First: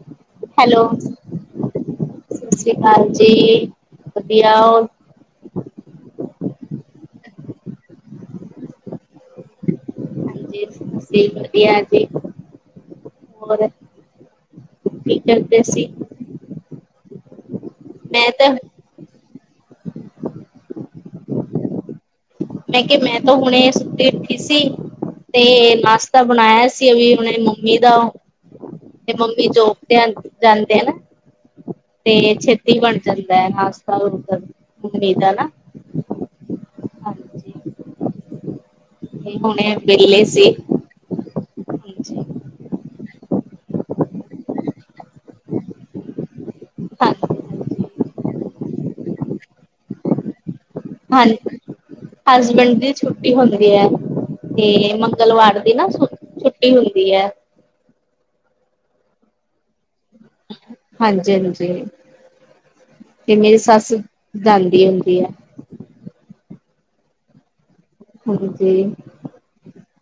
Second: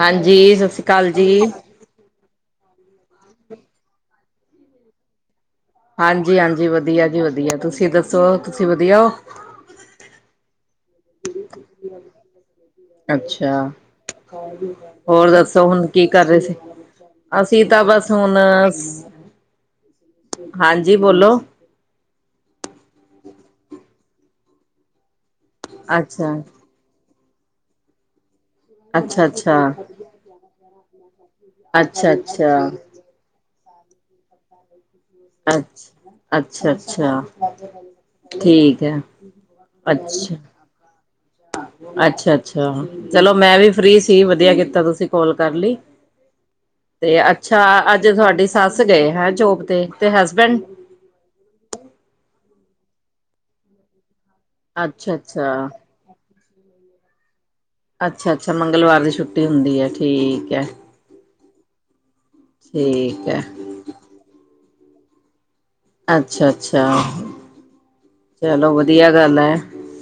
ਹਾਂਜੀ ਸਤਿ ਹੈਲੋ, ਸ੍ਰੀ ਅਕਾਲ ਜੀ। ਸਤਿ ਸ਼੍ਰੀ ਅਕਾਲ ਜੀ ਵਧੀਆ ਹੋ। ਹਾਂਜੀ ਹਾਂਜੀ ਵਧੀਆ ਜੀ ਵਧੀਆ ਤੁਸੀਂ ਦੱਸੋ ਤੁਸੀਂ ਵਧੀਆ ਹੋ। ਸੀ ਸੀ ਵਧੀਆ ਜੀ। ਹੋਰ ਅੱਛਾ ਕੀ ਹੋਰ ਕਰਦੇ ਦੱਸੋ ਸੀ? ਹੁਣ ਕੀ ਕਰ ਰਹੇ ਸੀ। ਅਸੀਂ ਤਾਂ ਬਸ ਮੈਂ ਹੁਣ ਤਾਂ ਹਾਂਜੀ ਬੋਲੋ। ਮੈਂ ਕਿਹਾ ਮੈਂ ਤਾਂ ਹੁਣੇ ਸੁੱਤੀ ਉੱਠੀ ਸੀ ਤੇ ਨਾਸ਼ਤਾ ਅੱਛਾ ਬਣਾਇਆ‌ ਸੀ। ਅਸੀ ਵੀ ਉਹ ਦੀ ਮੰਮੀ ਦਾ ਤੇ ਅੱਛਾ ਮੰਮੀ ਅੱਛਾ ਜੋਬ ਤੇ ਜਾਂਦੇ ਨਾ। ਅੱਛਾ। ਤੇ ਅੱਛਾ ਛੇਤੀ ਬਣ ਜਾਂਦਾ ਹੈ ਨਾਸਤਾ ਗੁਰ। [unintelligible] ਅੱਛ ਅੱਛਾ ਅੱਛਾ। ਹਾਂਜੀ ਠੀਕ ਹੈ, ਹੁਣੇ ਵਿਹਲੇ ਅੱਛ ਸੀ ਹਾਂਜੀ ਅੱਛਾ ਅੱਛਾ। ਅ ਚਲੋ ਮੈਂ ਵੀ ਫ੍ਰਰੀ ਸੀ ਵਧੀਆ ਕੀਤਾ ਤੁਸੀਂ ਕਾਲ ਕਰ ਲਈ। ਤੇ ਅੱਛਾ ਹਾਂਜੀ ਅੱਜ ਤੁਹਾਡੀ ਸੱਸ ਗਏ ਹੈਂ ਜੋਬ ਤੇ ਤੇ ਹਸਬੈਂਡ। ਹਾਂ ਹਸਬੈਂਡ ਦੀ ਛੁੱਟੀ ਹੁੰਦੀ ਹੈ। ਤੇ ਅੱਛਾ ਮੰਗਲਵਾਰ ਅੱਛਾ ਦੀ ਨਾ ਛੁ ਛੁੱਟੀ ਹੁੰਦੀ ਹੈ। ਅੱਛਾ ਅੱਛਾ ਮੰਗਲਵਾਰ ਦੀ ਛੁੱਟੀ। ਛੁੱਟੀ ਹੁੰਦੀ ਹੈ ਠੀਕ ਹੈ ਹਾਂਜੀ ਹਾਂਜੀ ਠੀਕ ਤੇ ਹੈ। ਮੇਰੀ ਸੱਸ। ਜਾਂਦੀ ਹੁੰਦੀ ਐ। ਅੱਛਾ ਅੱਛਾ ਚਲੋ ਹਾਂਜੀ ਵਧੀਆ ਗੱਲ ਹੈ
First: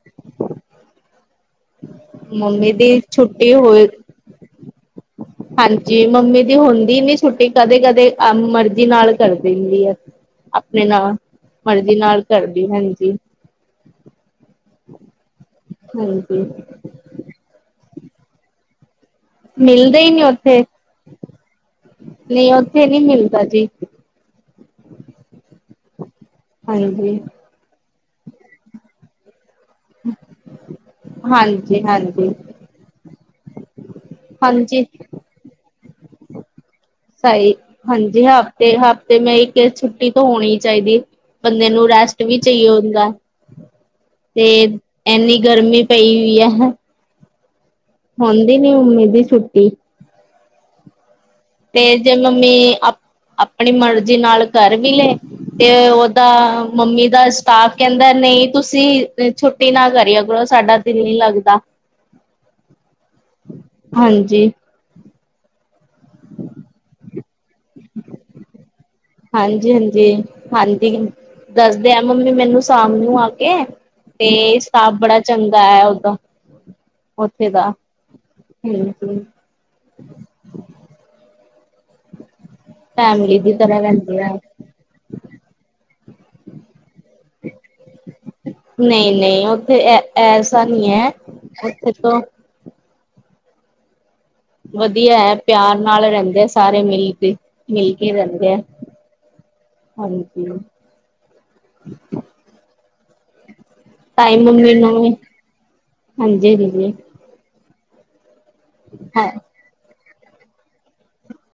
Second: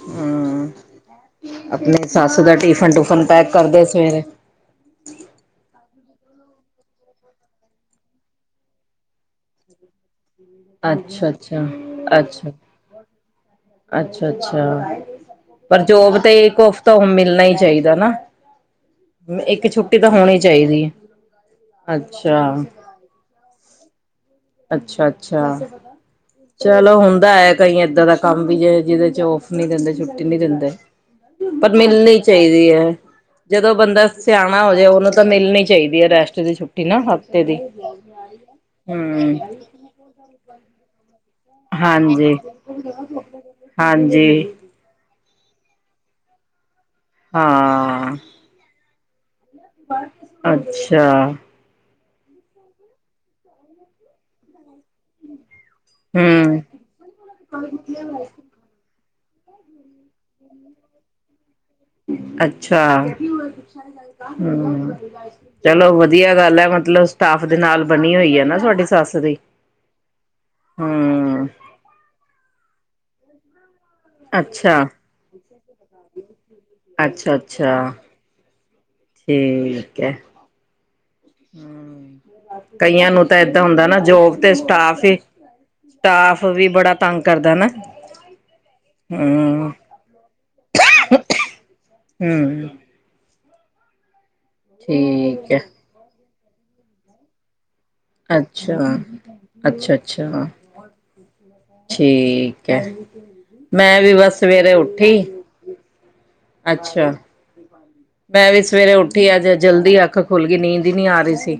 ਹੂੰ। ਆਪਣੇ ਸੱਸ ਦਾ ਮੰਮੀ ਟਿਫਨ ਦੀ ਟੂਫਨ ਪੈਕ ਛੁੱਟੀ ਕਰਦੇ ਹੋਏ ਸਵੇਰੇ। ਹਾਂਜੀ, ਮੰਮੀ ਦੀ ਹੁੰਦੀ ਨੀ ਛੁੱਟੀ ਕਦੇ-ਕਦੇ ਅਮ ਮਰਜ਼ੀ ਨਾਲ ਕਰਦੀ ਹੁੰਦੀ ਆ। ਅੱਛਾ-ਅੱਛਾ, ਅੱਛਾ, ਕਰਦੀ ਹਾਂਜੀ ਅੱਛਾ-ਅੱਛਾ। ਪਰ ਜੋਬ 'ਤੇ ਹਾਂਜੀ ਇੱਕੋ ਹਫ਼ਤਾ ਓਹ ਮਿਲਣਾ ਈ ਚਾਈਦਾ ਨਾ। ਇੱਕ ਛੁੱਟੀ ਮਿਲਦਾ ਤਾਂ ਈ ਨੀ ਹੋਣੀ ਉਥੇ, ਚਾਹੀਦੀ ਹੈ। ਅੱਛਾ, ਨਈ ਓਥੇ ਨੀ ਮਿਲਦਾ ਜੀ। ਅੱਛਾ-ਅੱਛਾ, ਚਲੋ ਹਾਂਜੀ ਹੁੰਦਾ ਐ ਕਈ ਏਦਾਂ ਦਾ ਕੰਮ ਵੀ ਐ ਜਿਹਦੇ 'ਚ ਔਫ ਨੀ ਦਿੰਦੇ ਛੁੱਟੀ ਨੀ ਦਿੰਦੇ, ਪਰ ਹਾਂਜੀ ਮਿਲਣੀ ਹਾਂਜੀ ਚਾਈਦੀ ਐ ਜਦੋਂ ਬੰਦਾ ਸਿਆਣਾ ਹੋਜੇ ਹਾਂਜੀ ਉਹਨੂੰ ਤਾਂ ਮਿਲਣੀ ਚਾਈਦੀ ਐ ਰੈਸਟ ਦੀ ਛੁੱਟ ਸਈ ਹਾਂਜੀ, ਹਫ਼ਤੇ-ਹਫਤੇ ਮੇ ਹਮ ਇੱਕੇ ਛੁੱਟੀ ਤੋਂ ਹੋਣੀ ਚਾਈਦੀ। ਬੰਦੇ ਨੂੰ ਰੈਸਟ ਹਾਂਜੀ ਵੀ ਚਈਏ ਹੁੰਦਾ, ਤੇ ਹਾਂਜੀ ਐਨੀ ਗਰਮੀ ਪਈ ਹੋਈ ਐ। ਹਾਂ। ਹੁੰਦੀ ਨੀ ਮੰਮੀ ਦੀ ਛੁੱਟੀ। ਅੱਛਾ! 'ਤੇ ਜੇ ਮੰਮੀ ਆਪ ਆਪਣੀ ਮਰਜ਼ੀ ਨਾਲ ਕਰ ਵੀ ਲਏ 'ਤੇ ਓ ਦਾ ਹਮ ਮੰਮੀ ਦਾ ਸਟਾਫ ਕੈਂਦਾ ਨਈ ਤੁਸੀਂ ਛੁੱਟੀ ਨਾ ਕਰਿਆ ਕਰੋ ਸਾਡਾ ਦਿਲ ਨੀ ਲੱਗਦਾ। ਅੱਛਾ ਹਾਂਜੀ ਹੂੰ। ਚਲੋ ਵਧੀਆ ਗੱਲ ਐ ਮਤਲਬ ਸਟਾਫ ਦੇ ਨਾਲ ਬਣੀ ਹੋਈ ਐ ਨਾ ਤੁਹਾਡੀ ਸੱਸ ਦੀ, ਹਾਂਜੀ ਹਾਂਜੀ ਹਾਂਜੀ ਹੂੰ। ਦੱਸਦੇ ਐ ਮੰਮੀ ਮੈਨੂੰ ਸ਼ਾਮ ਨੂੰ ਆ ਕੇ 'ਤੇ ਅੱਛਾ ਸਟਾਫ ਬੜਾ ਚੰਗਾ ਐ ਓਦਾਂ। ਅੱਛਾ-ਅੱਛਾ, ਹਾਂਜੀ ਠੀਕ ਐ। ਕਈਆਂ ਨੂੰ ਤਾਂ ਫੈਮਲੀ ਦੀ ਏਦਾਂ ਤਰ੍ਹਾਂ ਹੁੰਦਾ ਨਾ ਰਹਿੰਦੇ ਆ ਜੋਬ 'ਤੇ ਸਟਾਫ ਏ ਸਟਾਫ ਵੀ ਬੜਾ ਤੰਗ ਕਰਦਾ ਨਾ। ਨਈ-ਨਈ, ਹਮ ਉੱਥੇ ਐ ਐਸਾ ਨੀ ਐ ਉੱਥੇ ਤੋਂ ਹਮ ਵਧੀਆ ਐ ਠੀਕ ਹੈ ਪਿਆਰ ਨਾਲ ਰਹਿੰਦੇ ਆ ਸਾਰੇ ਮਿਲ ਕੇ। ਮਿਲ ਕੇ ਰਹਿੰਦੇ ਐ, ਅੱਛਾ ਅੱਛਾ ਅੱਛਾ ਹਾਂਜੀ। ਠੀਕ ਐ ਮੈਂ ਵੀ ਬਸ ਸਵੇਰੇ ਉੱਠੀ ਹਾਂਜੀ-ਹਾਂਜੀ। ਅੱਛਾ ਮੈਂ ਵੀ ਸਵੇਰੇ ਹਾਂ ਉੱਠੀ ਅੱਜ ਜਲਦੀ ਅੱਖ ਖੁੱਲ ਗੀ ਨੀਂਦ ਈ ਨੀ ਆ ਰੀ ਸੀ।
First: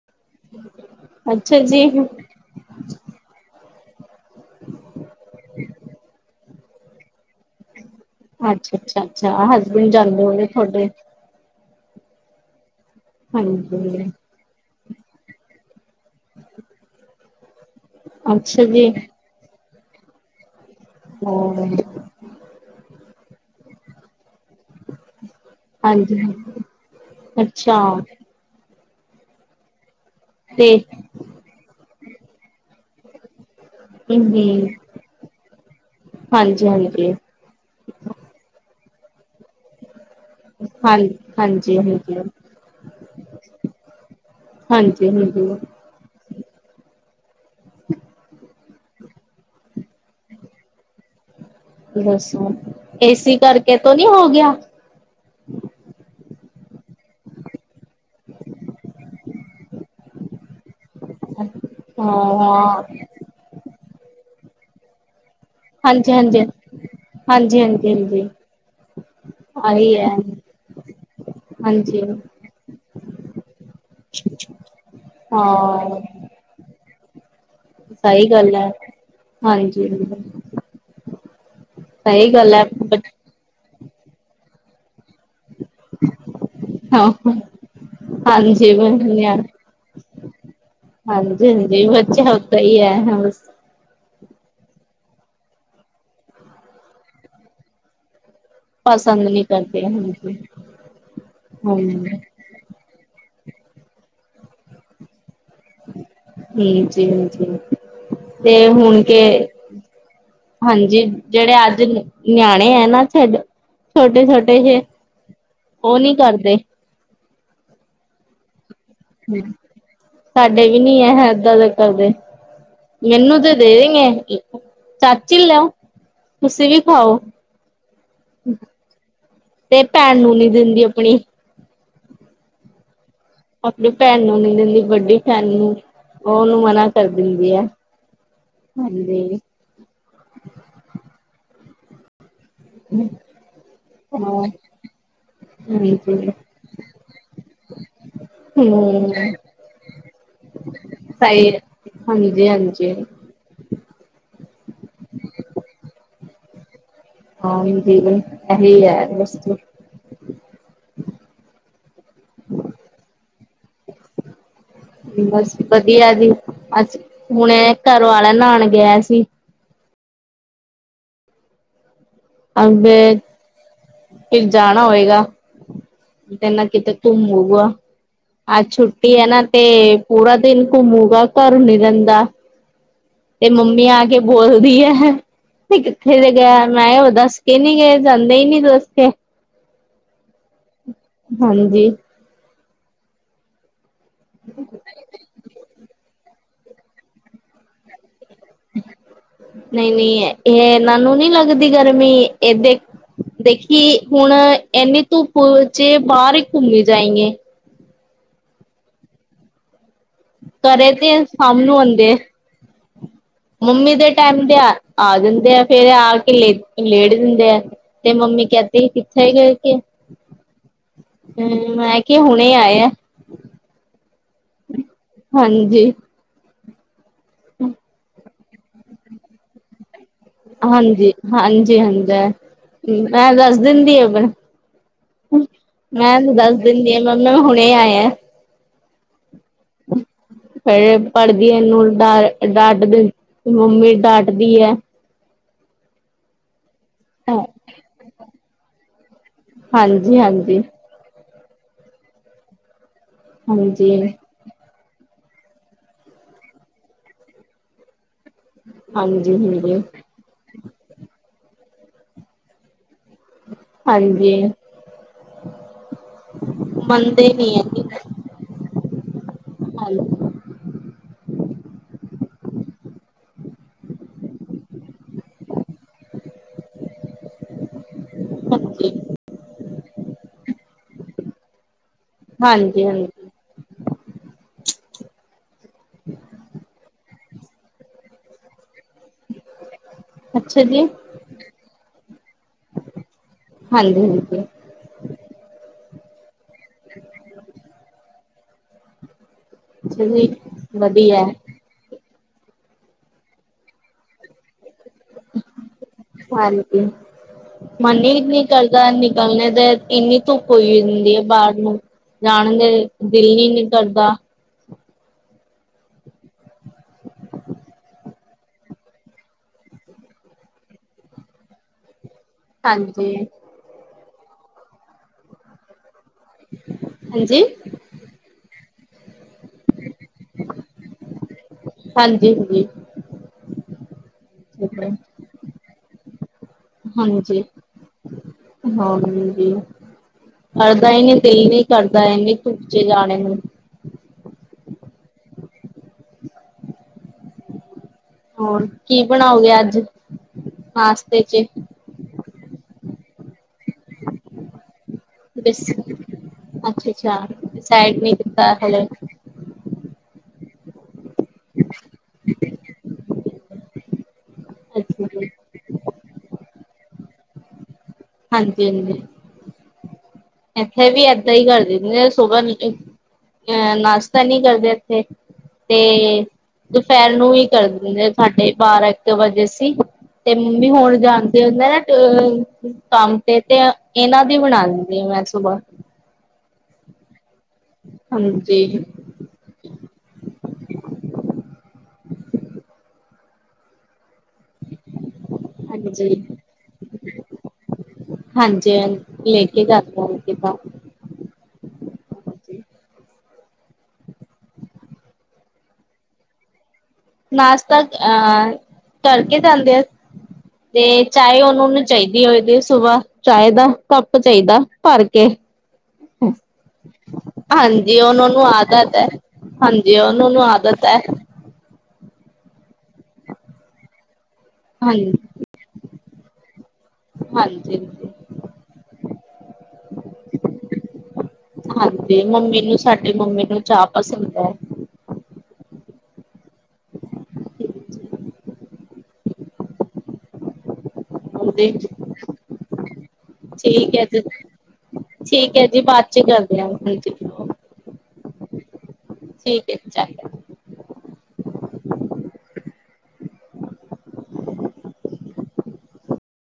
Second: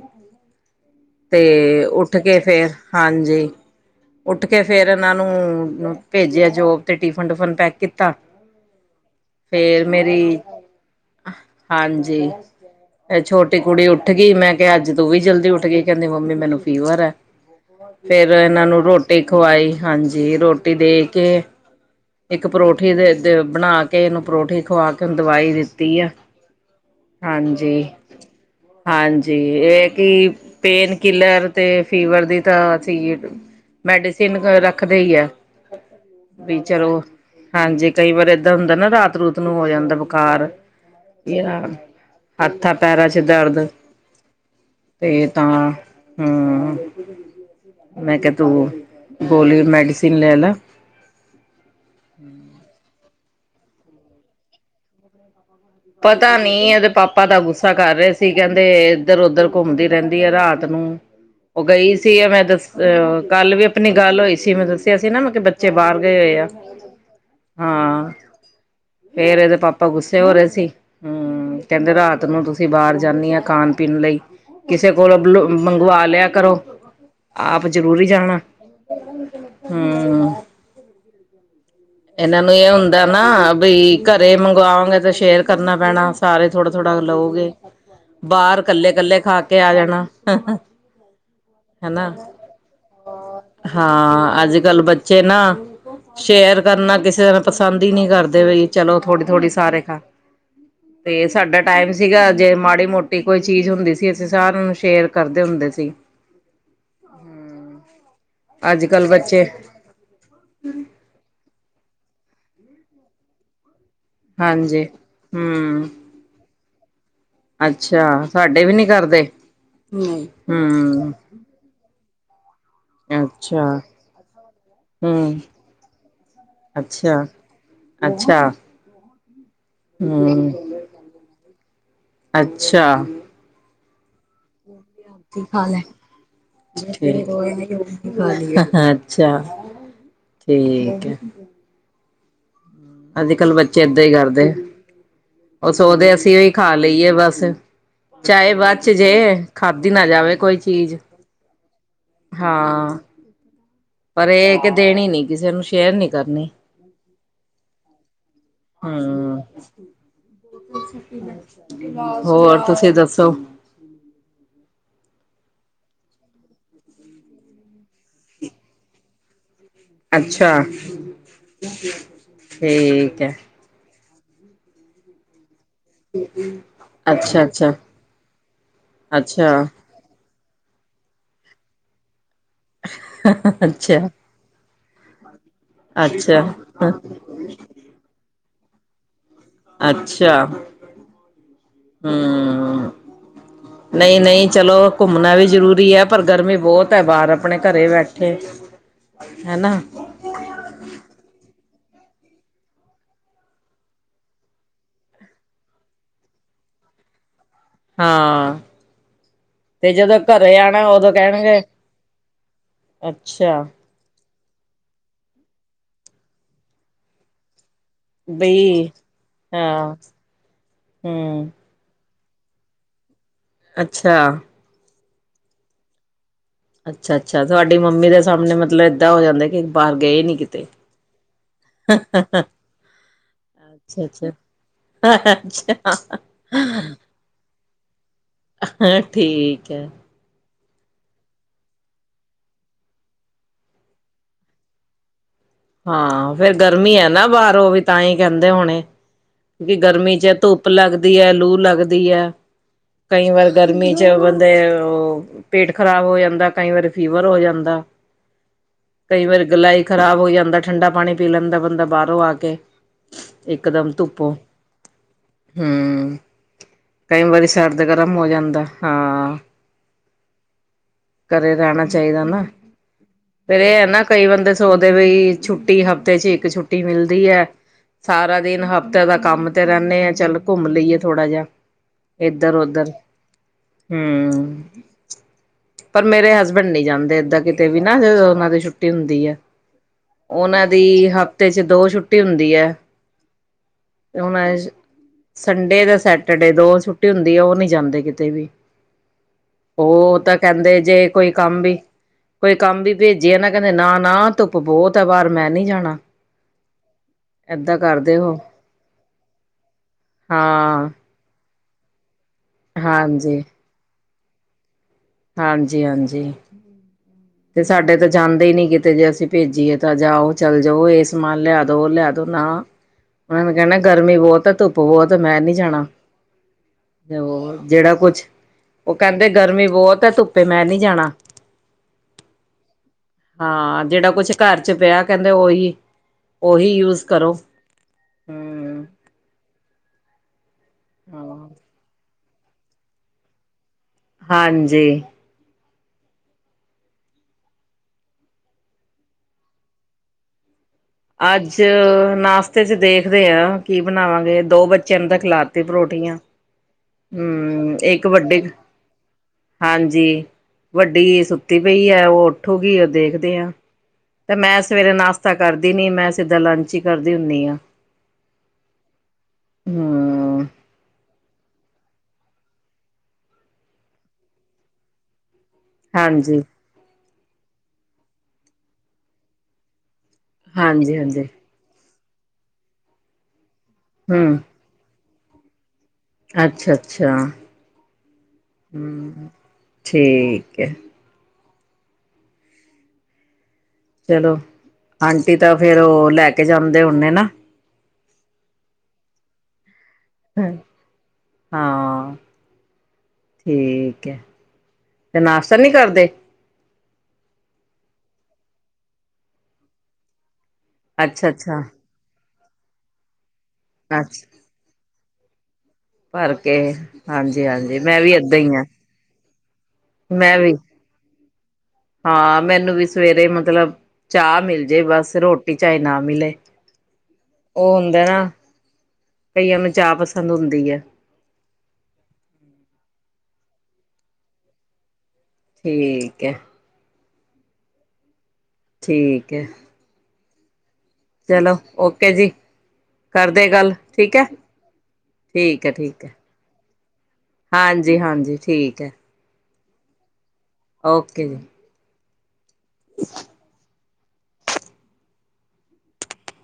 'ਤੇ ਅੱਛਾ ਜੀ ਉੱਠ ਕੇ ਫੇਰ ਹਾਂਜੀ। ਉੱਠ ਕੇ ਫੇਰ ਇਹਨਾਂ ਨੂੰ ਭੇਜਿਆ ਜੋਬ 'ਤੇ ਟਿਫਨ ਟੁਫਨ ਪੈੱਕ ਕੀਤ ਅੱਛਾ-ਅੱਛਾ, ਅੱਛਾ ਹਸਬੈਂਡ ਮੇਰੀ ਜਾਂਦੇ ਹੋਣੇ ਥੋਡੇ। ਹਾਂਜੀ, ਛੋਟੀ ਕੁੜੀ ਹਾਂਜੀ ਉੱਠ ਗੀ ਮੈਂ ਕੇ ਅੱਜ ਤੂੰ ਵੀ ਜਲਦੀ ਉੱਠ ਗੀ ਕਹਿੰਦੀ ਮੰਮੀ ਮੈਨੂੰ ਫੀਵਰ ਐ, ਫੇਰ ਅੱਛਾ ਇਹਨਾਂ ਨੂੰ ਜੀ ਰੋਟੀ ਖਵਾਈ ਹਾਂਜੀ ਰੋਟੀ ਦੇ ਕੇ ਹੋਰ ਇੱਕ ਪਰੌਠੀ ਦੇ ਦੇ ਬਣਾ ਕੇ ਇਹਨੂੰ ਪਰੌਠੀ ਖਵਾ ਕੇ ਹੁਣ ਦਵਾਈ ਦਿੱ ਤੀ ਆ, ਹਾਂਜੀ ਅੱਛਾ ਹਾਂਜੀ। ਹਾਂਜੀ, ਏ ਕਿ ਤੇ ਪੇਨ ਕਿੱਲਰ 'ਤੇ ਫੀਵਰ ਦੀ ਤਾਂ ਚਾਈਏ ਦੀ ਹਮ ਮੈਡੀਸੀਨ ਰੱਖਦੇ ਈ ਐ, ਵੀ ਹਾਂਜੀ ਚਲੋ ਹਾਂਜੀ ਹਾਂਜੀ, ਕਈ ਵਾਰ ਏਦਾਂ ਹੁੰਦਾ ਨਾ ਰਾਤ ਰੂਤ ਨੂੰ ਹੋ ਜਾਂਦਾ ਬੁਖਾਰ। ਹਾਂ ਜਾ ਹਾਂਜੀ ਹਾਂਜੀ ਹੱਥਾਂ ਪੈਰਾਂ 'ਚ ਦਰਦ। ਹਾਂਜੀ-ਹਾਂਜੀ। ਹੂੰ, ਮੈਂ ਕਿਹਾ ਤੂੰ ਗੋਲੀ ਮੈਡੀਸੀਨ ਲੈ ਲਾ। ਦੱਸੋ ਏ ਸੀ ਕਰਕੇ ਤੋਂ ਨੀ ਹੋ ਗਿਆ? ਪਤਾ ਨੀ ਇਹਦੇ ਪਾਪਾ ਤਾਂ ਗੁੱਸਾ ਕਰ ਰਹੇ ਸੀ ਕੈਂਦੇ ਏਧਰ ਉੱਧਰ ਘੁੰਮਦੀ ਰੈਂਦੀ ਐ ਰਾਤ ਨੂੰ ਹਾਂ ਉਹ ਗਈ ਸੀ ਆ ਮੈਂ ਦੱਸ ਕੱਲ ਵੀ ਆਪਣੀ ਗੱਲ ਹੋਈ ਸੀ ਮੈਂ ਦੱਸਿਆ ਸੀ ਨਾ ਮੈਂ ਕਿਆ ਬੱ ਚੇ ਬਾਰ ਹਾਂਜੀ ਗਏ ਹੋਏ ਹਾਂਜੀ ਆ, ਹਾਂਜੀ ਹਾਂਜੀ ਹਾਂ। ਹਾਂਜੀ ਫੇਰ ਇਹਦੇ ਪਾਪਾ ਆਹੀ ਹੈ ਗੁੱਸੇ ਹੋ ਰਹੇ ਸੀ ਹਮ ਕੈਂਦੇ ਹਾਂਜੀ ਰਾਤ ਨੂੰ ਤੁਸੀਂ ਬਾਰ ਜਾਂਣੀ ਹ ਖਾਣ ਪੀਣ ਲਈ ਕਿਸੇ ਕੋਲੋਂ ਹਾਂ ਮੰਗਵਾ ਲਿਆ ਕਰੋ ਆਪ ਜਰੂਰੀ ਹੀ ਸਹੀ ਜਾਣਾ ਗੱਲ ਹੈ ਹਾਂਜੀ ਹਮ ਸਹੀ ਇਹਨਾਂ ਨੂੰ ਗੱਲ ਹੈ ਇਹ ਹੁੰਦਾ ਨਾ ਬ ਘਰੇ ਮੰਗਵਾਵਾਂਗੇ ਤੇ ਸ਼ੇਰ ਕਰਨਾ ਪੈਣਾ ਸਾਰੇ ਥੋੜਾ ਥੋੜਾ ਹਾਂ ਲਓਗੇ ਬਾਰ ਹਾਂਜੀ ਬ ਕੱਲੇ ਕੱਲੇ ਖਾ ਕੇ ਆ ਜਾਣਾ ਹਾਂਜੀ ਹਾਂਜੀ ਹਨਾ ਬੱਚਾ ਉਦ ਹੀ ਹੈ ਬਸ ਹਾਂ ਅੱਜ ਕੱਲ ਬੱਚੇ ਨਾ ਸ਼ੇਰ ਕਰਨਾ ਕਿਸੇ ਨਾਲ ਪਸੰਦ ਹੀ ਨਹੀਂ ਕਰਦੇ ਬਈ ਚਲੋ ਪਸੰਦ ਥੋੜੀ ਨਹੀਂ ਥੋੜ੍ਹੀ ਸਾਰੇ ਕਰਦੇ ਖਾ ਹਾਂਜੀ ਤੇ ਸਾਡਾ ਟੈਮ ਹਾਂਜੀ ਸੀਗਾ ਜੇ ਮਾੜੀ ਮੋਟੀ ਕੋਈ ਚੀਜ਼ ਹੁੰਦੀ ਸੀ ਅਸੀਂ ਸਾਰਿਆਂ ਨੂੰ ਸ਼ੇਅਰ ਕਰਦੇ ਹੁੰਦੇ ਸੀ ਹਮ ਜੀ ਹ ਜੀ ਤੇ ਅੱਜ ਹੁਣ ਕੱਲ੍ਹ ਕੇ ਬੱਚੇ ਹਾਂਜੀ ਜੇੜੇ ਅੱਜ ਨਿਆਣੇ ਹੈ ਨਾ ਡ ਛੋਟੇ ਛੋਟੇ ਜ ਹਾਂਜੀ ਹਮ ਉਹ ਨਹੀਂ ਕਰਦੇ ਅੱਛਾ ਸਾਡੇ ਵੀ ਨੀ ਕਰਦੇ ਹ ਨਹੀਂ ਸਾਡੇ ਵੀ ਨੀ ਹਮ ਹੈ ਏਦਾਂ ਦੇ ਕਰਦੇ ਮੈਨੂੰ ਤੇ ਦੇ ਅੱਛਾ ਦ ਚਾਚੀ ਹੂੰ, ਹੀ ਲੈਓ ਤੁਸੀਂ ਵੀ ਅੱਛਾ, ਖਾਓ ਅੱਛਾ ਤੇ ਭੈਣ ਨੂੰ ਨੀ ਹੂੰ, ਦਿੰਦੀ ਆਪਣੀ ਅੱਛਾ ਆਪਣੀ ਭੈਣ ਨੂੰ ਨੀ ਦਿੰਦੀ ਵੱਡੀ ਰੋਟੀ ਭੈਣ ਖਾ ਨੂੰ ਲੈ ਉਹਨੂੰ ਮਨਾ ਕਰ ਦਿੰਦੀ ਹੈ ਅੱਛਾ ਹਾਂਜੀ ਠੀਕ ਹੈ ਅੱਜ ਕੱਲ੍ਹ ਬੱਚੇ ਏਦਾਂ ਹੀ ਹਾਂ ਕਰਦੇ ਉਹ ਸੋਦੇ ਹਾਂਜੀ ਅਸੀਂ ਉਹੀ ਖਾ ਲਈਏ ਬਸ ਚਾਏ ਬਚ ਚ ਹਮ ਜੇ ਖਾਧੀ ਨਾ ਜਾਵੇ ਕੋਈ ਚੀਜ਼ ਸਾਈਰ ਹਾਂ ਪਰ ਇਹ ਕਿ ਦੇਣੀ ਨੀ ਕਿਸੇ ਨੂੰ ਸ਼ੇਅਰ ਨੀ ਕਰਨੀ ਹਾਂ ਇ ਹੈ ਵਸ ਹੂੰ। ਹੋਰ ਤੁਸੀਂ ਦੱਸੋ ਬਸ ਵਧੀਆ ਜੀ ਅੱਜ ਹੁਣੇ ਘਰਵਾਲਾ ਨਾਨ ਗਿਆ ਸੀ ਅੱਛਾ ਅੱਛਾ ਅਬ ਫਿਰ ਜਾਣਾ ਹੋਏਗਾ ਤੇ ਨਾ ਕਿਤੇ ਘੁੰਮੂਗਾ ਅੱਛਾ-ਅੱਛਾ, ਆਜ ਛੁੱਟੀ ਹੈ ਨਾ ਤੇ ਅੱਛਾ, ਪੂਰਾ ਦਿਨ ਘੁੰਮੂਗਾ ਘਰ ਨੀ ਰੈਂਦਾ ਤੇ ਮੰਮੀ ਆ ਅੱਛਾ, ਕੇ ਬੋਲਦੀ ਹੈ ਤੇ ਕਿੱਥੇ ਜ ਗਿਆ ਨਾ ਅੱਛਾ। ਉਹ ਦਾੱਸ ਕਿ ਨਹੀਂ ਗ ਜਾਂਦੇ ਹੀ ਨੀ ਦਸਕੇ ਅੱਛਾ। ਹਾਂਜੀ। ਹਾਂ ਨਈਂ-ਨਈਂ ਚਲੋ ਘੁੰਮਨਾ ਵੀ ਜ਼ਰੂਰੀ ਐ। ਪਰ ਗਰਮੀ ਬੋਤ ਐ ਬਾਰ ਆਪਨੇ ਘਰੇ ਬੈਠੇ ਹਨਾ ਨਈ-ਨਈ ਏਨਾਂ ਨੂੰ ਨੀ ਲੱਗਦੀ ਗਰਮੀ ਏਦੇ ਦੇਖੀ ਹੁਨ ਐਨੀ ਧੁਪ ਚ ਏ ਬਾਰ ਘੁੰਮੀ ਜਾਈ ਐਂ। ਹਾਂ, ਤੇ ਜਦੋਂ ਆਣਾ ਘਰੇ ਤੇ ਉਦੋਂ ਸਾਮ ਕਹਿਣਗੇ ਨੂੰ ਆਂਦੇ ਐ, ਅੱਛਾ ਮੰਮੀ ਦੇ ਟੈਮ ਦੇ ਆ ਆ ਜਾਂਦੇ ਆ ਫੇਰ ਆ ਕੇ ਲੇ ਲੇਟ ਦਿੰਦੇ ਆ। ਤੇ ਮੰਮੀ ਕੈਂਦੀ ਬਈ ਕਿਥੇ ਗਏ ਸੀ ਹਾਂ ਹੂੰ ਤੇ ਮੈਂ ਕੇ ਹੁਨੇ ਆਏ ਐ। ਅੱਛਾ। ਹਾਂਜੀ। ਅੱਛਾ-ਅੱਛਾ ਤੁਆਡੀ ਮੰਮੀ ਦੇ ਸਾਮਣੇ ਮਤਲਬ ਏਦਾਂ ਹੋ ਜਾਂਦਾ ਕਿ ਬਾਹਰ ਗਏ ਨੀ ਕਿਤੇ ਹਾਂਜੀ-ਹਾਂਜੀ ਹੁੰਦੈ, ਤੇ ਏਹ ਦਸ ਦਿੰਦੀ ਅੱਛਾ ਐ ਪਰ ਅੱਛਾ ਅੱਛਾ ਮੈ ਤੇ ਦਸ ਦੀਂਦੀ ਆ ਏਨ ਨੂੰ ਮੈਮ ਹੁਨੇ ਆਏ ਐ। ਹੈਂ ਠੀਕ ਐ। ਫੇਰ ਪੜ੍ਹਦੀ ਆਂ ਏਨੂੰ ਡਾ ਡਾਟਦੀ, ਮੰਮੀ ਡਾਟਦੀ ਐ। ਹਾਂ, ਫੇਰ ਗਰਮੀ ਐ ਨਾ ਬਾਰ ਓ ਵੀ ਤਾਂਈ ਕੈਂਦੇ ਹੋਨੇ, ਵੀ ਗਰਮੀ ਹਾਂਜੀ, ਹਾਂਜੀ, ਚ ਹਾਂਜੀ, ਧੁੱਪ ਲੱਗਦੀ ਐ ਲੂ ਲੱਗਦੀ ਐ, ਕਈ ਵਾਰ ਗਰਮੀ ਚ ਵ ਦੇ ਓ ਪੇਟ ਖ਼ਰਾਬ ਹੋ ਜਾਂਦੈ ਕਈ ਵਾਰ ਫੀਵਰ ਹੋ ਜਾਂਦੈ। ਕਈ ਹਾਂਜੀ, ਵਾਰ ਗਲਾ ਈ ਹਾਂਜੀ। ਖ਼ਰਾਬ ਹੋ ਜਾਂਦੈ ਠੰਡਾ ਪਾਨੀ ਪੀ ਲੈਂਦਾ ਬੰਦਾ ਬਾਰੋਂ ਆ ਕੇ। ਇਕਦਮ ਧੁੱਪੋਂ, ਹਾਂਜੀ ਹੂੰ, ਕਈ ਮੰਨਦੇ ਵਾਰੀ ਨੀ ਸਰਦ ਹੈਗੇ ਗਰ ਗਰਮ ਹੋ ਜਾਂਦੈ, ਹਾਂ। ਹਾਂਜੀ, ਘਰੇ ਰੈਨਾ ਚਾਈਦਾ ਨਾ। ਫੇਰ ਏ ਐ ਨਾ ਕਈ ਬੰਦੇ ਸੋਚਦੇ ਵਈ ਛੁੱਟੀ ਹਫ਼ਤੇ ਚ ਇੱਕ ਛੁੱਟੀ ਮਿਲਦੀ ਐ। ਸਾਰਾ ਦਿਨ ਹਾਂਜੀ। ਹਫ਼ਤੇ ਦਾ ਕੰਮ ਤੇ ਰੈਨੇ ਆ ਚੱਲ ਘੁੰਮ ਲਈਏ ਥੋੜਾ ਜਾ। ਏਦਰ ਹਾਂਜੀ ਓਦਰ ਹਾਂਜੀ ਹੂੰ ਪਰ ਮੇਰੇ ਹਸਬੈਂਡ ਨੀ ਜਾਂਦੇ ਏਦਾਂ ਕਿਤੇ ਵੀ ਨਾ ਜਦੋਂ ਓਨਾਂ ਦੀ ਛੁੱਟੀ ਹੁੰਦੀ ਐ। ਅੱਛਾ ਓਨਾਂ ਜੀ ਦੀ ਹਫ਼ਤੇ ਚ ਦੋ ਛੁੱਟੀ ਹੁੰਦੀ ਐ। ਹਾਂਜੀ-ਹਾਂਜੀ। ਸੰਡੇ ਤੇ ਸੈਟਡੇ ਦੋ ਛੁੱਟੀ ਹੁੰਦੀ ਐ ਔ ਨੀ ਜਾਂਦੇ ਕਿਤੇ ਵੀ। ਅੱਛਾ ਓ ਜੀ ਤਾਂ ਕੈਂਦੇ ਜੇ ਵਧੀਆ ਕੋਈ ਕੰਮ ਵੀ ਕੋਈ ਕੰਮ ਵੀ ਭੇਜੇ ਆ ਨਾ ਕੈਂਦੇ ਨਾ-ਨਾ ਧੁੱਪ ਬੋਤ ਐ ਬਾਰ ਮੈਂ ਨੀ ਜਾਨਾ। [unintelligible] ਮੰਨ ਲੀ ਹੋ ਆਪਨੀ ਗੱਲ ਯਾਰ ਨਿਕਲਨੇ ਦੇ ਕਿੰਨੀ ਧੁੱਪ ਹੋਈ ਹਾਂ ਹੁੰਦੀ ਐ ਬਾਰ ਨੂੰ। ਜਾਨ ਦੇ ਦਿਲ ਹਾਂਜੀ ਈ ਨੀ ਕਰਦਾ। ਹਾਂਜੀ-ਹਾਂਜੀ। ਹੂੰ ਤੇ ਸਾਡੇ ਤੇ ਜਾਂਦੇ ਈ ਨੀ ਕਿਤੇ ਜੇ ਅਸੀਂ ਭੇਜੀਏ ਤਾਂ ਜਾਓ ਚੱਲ ਜਾਓ ਏ ਸਮਾਨ ਲਿਆ ਦੋ ਓ ਲਿਆ ਨਾ, ਹਾਂਜੀ ਹਾਂਜੀ ਓਨਾਂ ਨੇ ਕੈਨਾ ਗਰਮੀ ਬੋਤ ਐ ਧੁੱਪ ਬੋਤ ਐ ਮੈਂ ਨੀ ਜਾਨਾ। ਹਾਂਜੀ ਹੋਰ ਜੇੜਾ ਕੁਛ ਓ ਕੈਂਦੇ ਗਰਮੀ ਬੋਤ ਐ ਧੁੱਪੇ ਮੈਂ ਨੀ ਜਾਨਾ। ਹਾਂਜੀ ਹੁਨੀ ਹਾਂ, ਜੇੜਾ ਕੁਛ ਘਰ ਚ ਪੇਆ ਕੈਂਦੇ ਓਹੀ ਹਾਂਜੀ [unintelligible] ਹਮ ਕਰਦਾ ਨਹੀਂ ਦਿਲ ਹਾਂ ਨਹੀਂ ਤੁਹਾਨੂੰ ਇੰਨੀ ਧੁੱਪ ਚ ਜਾਣੇ ਨੇ। ਹਾਂਜੀ। ਹੋਰ, ਕੀ ਬਣਾਓਗੇ ਅੱਜ ਪਾਸ ਅੱਜ, ਨਾਸਤੇ ਚ ਦੇਖਦੇ ਆ। ਕੀ ਬਣਾਵਾਂਗੇ, ਦੋ ਬੱਚਿਆਂ ਨੂੰ ਖਿਲਾ ਤੀ ਪਰੋਠੀਆਂ। ਅੱਛਾ-ਅੱਛਾ, ਹਮ ਡਿਸਾਈਡ ਇੱਕ ਨੀ ਵੱਡੇ ਕੀਤਾ ਹਲੇ। ਹਾਂਜੀ, ਵੱਡੀ ਸੁੱਤੀ ਪਈ ਹੈ। ਉਹ ਉੱਠੂਗੀ ਦੇਖਦੇ ਆ। ਤੇ ਮੈਂ ਸਵੇਰੇ ਅੱਛਾ ਜੀ ਨਾਸਤਾ ਕਰਦੀ ਨਹੀਂ ਮੈਂ ਸਿੱਧਾ ਲੰਚ ਹੀ ਕਰਦੀ ਹੁੰਨੀ ਆ। ਹਾਂਜੀ ਹਾਂਜੀ ਇੱਥੇ ਵੀ ਇਦਾਂ ਕਰ ਦਿੰਦੇ ਆ ਸੂਬਾ ਨਹੀਂ ਤੇ ਐਹ, ਨਾਸ਼ਤਾ ਨੀ ਕਰਦੇ ਇੱਥੇ। ਤੇ, ਹਾਂਜੀ, ਦੁਪਹਿਰ ਨੂੰ ਹੀ ਕਰ ਦਿੰਦੇ ਸਾਡੇ ਬਾਰਾਂ ਇੱਕ ਵਜੇ ਸੀ। ਤੇ ਮੰਮੀ ਹੁਣ ਹਾਂਜੀ-ਹਾਂਜੀ, ਜਾਣ ਤੇ [unintelligible] ਕੰਮ ਤੇ ਤੇ ਹੈ ਇਹਨਾਂ ਹੂੰ, ਦੀ ਬਣਾ ਦਿੰਦੀ ਮੈਂ ਸੁਬਾਹ। ਅੱਛਾ-ਅੱਛਾ ਹਾਂਜੀ ਹੂੰ, ਠੀਕ ਹੈ। ਚਲੋ, ਆਂਟੀ ਤਾਂ ਫਿਰ ਉਹ ਹਾਂਜੀ ਲੈ ਕੇ ਜਾਂਦੇ ਉਨੇ ਨਾ ਹਾਂਜੀ, ਲੈ ਕੇ ਜਾਂਦੇ- ਕਿਤਾਬ ਹਾਂ। ਠੀਕ ਹੈ, ਤੇ ਨਾਸ਼ਤਾ ਨਹੀਂ ਕਰਦੇ? ਨਾਸ਼ਤਾ ਅਹ ਕਰਕੇ ਜਾਂਦੇ ਆ ਤੇ ਚਾਏ ਅੱਛਾ-ਅੱਛਾ, [unintelligible] ਚਾਹੀਦੀ ਹੋਏ ਦੀ ਸੁਬਾਹ, ਚਾਹੇ ਦਾ ਕੱਪ ਅੱਛ ਚਾਹੀਦਾ ਭਰ ਕੇ। ਭਰ ਹੂੰ, ਕੇ, ਹਾਂਜੀ-ਹਾਂਜੀ, ਮੈਂ ਹਾਂਜੀ ਵੀ ਏਦਾਂ ਉਹਨੂੰ ਈ ਆ, ਆਦਤ ਹੈ। ਹਾਂਜੀ ਉਹਨਾਂ ਮੈਂ ਨੂੰ ਵੀ ਆਦਤ ਹੈ। ਹਾਂ, ਮੈਨੂੰ ਵੀ ਸੁਵੇਰੇ ਮਤਲਬ, ਚਾਹ ਮਿਲ ਜੇ ਹਾਂਜੀ ਬਸ ਰੋਟੀ ਚਾਏ ਨਾ ਮਿਲੇ। ਉਹ ਹਾਂਜੀ ਹੁੰਦਾ ਨਾ, ਕਇਆਂ ਨੂੰ ਚਾਹ ਪਸੰਦ ਹੁੰਦੀ ਹੈ। ਹਾਂਜੀ ਮੰਮੀ ਨੂੰ ਸਾਡੀ ਮੰਮੀ ਨੂੰ ਚਾਹ ਪਸੰਦ ਹੈ। ਠੀਕ ਹੈ। ਇਹਦੇ ਚ ਠੀਕ ਹੈ। ਚਲੋ, ਹਾਂਜੀ ਓਕੇ ਜੀ, ਕਰਦੇ ਗੱਲ ਠੀਕ ਹੈ। ਠੀਕ ਹੈ ਜੀ ਬਾਅਦ ਚ ਕਰਦੇ ਹਾਂਜੀ ਹਾਂਜੀ-ਹਾਂਜੀ ਠੀਕ ਹੈ। ਠੀਕ ਹੈ, ਇਚ ਆ ਗਿਆ। ਓਕੇ ਜੀ। [inaudible]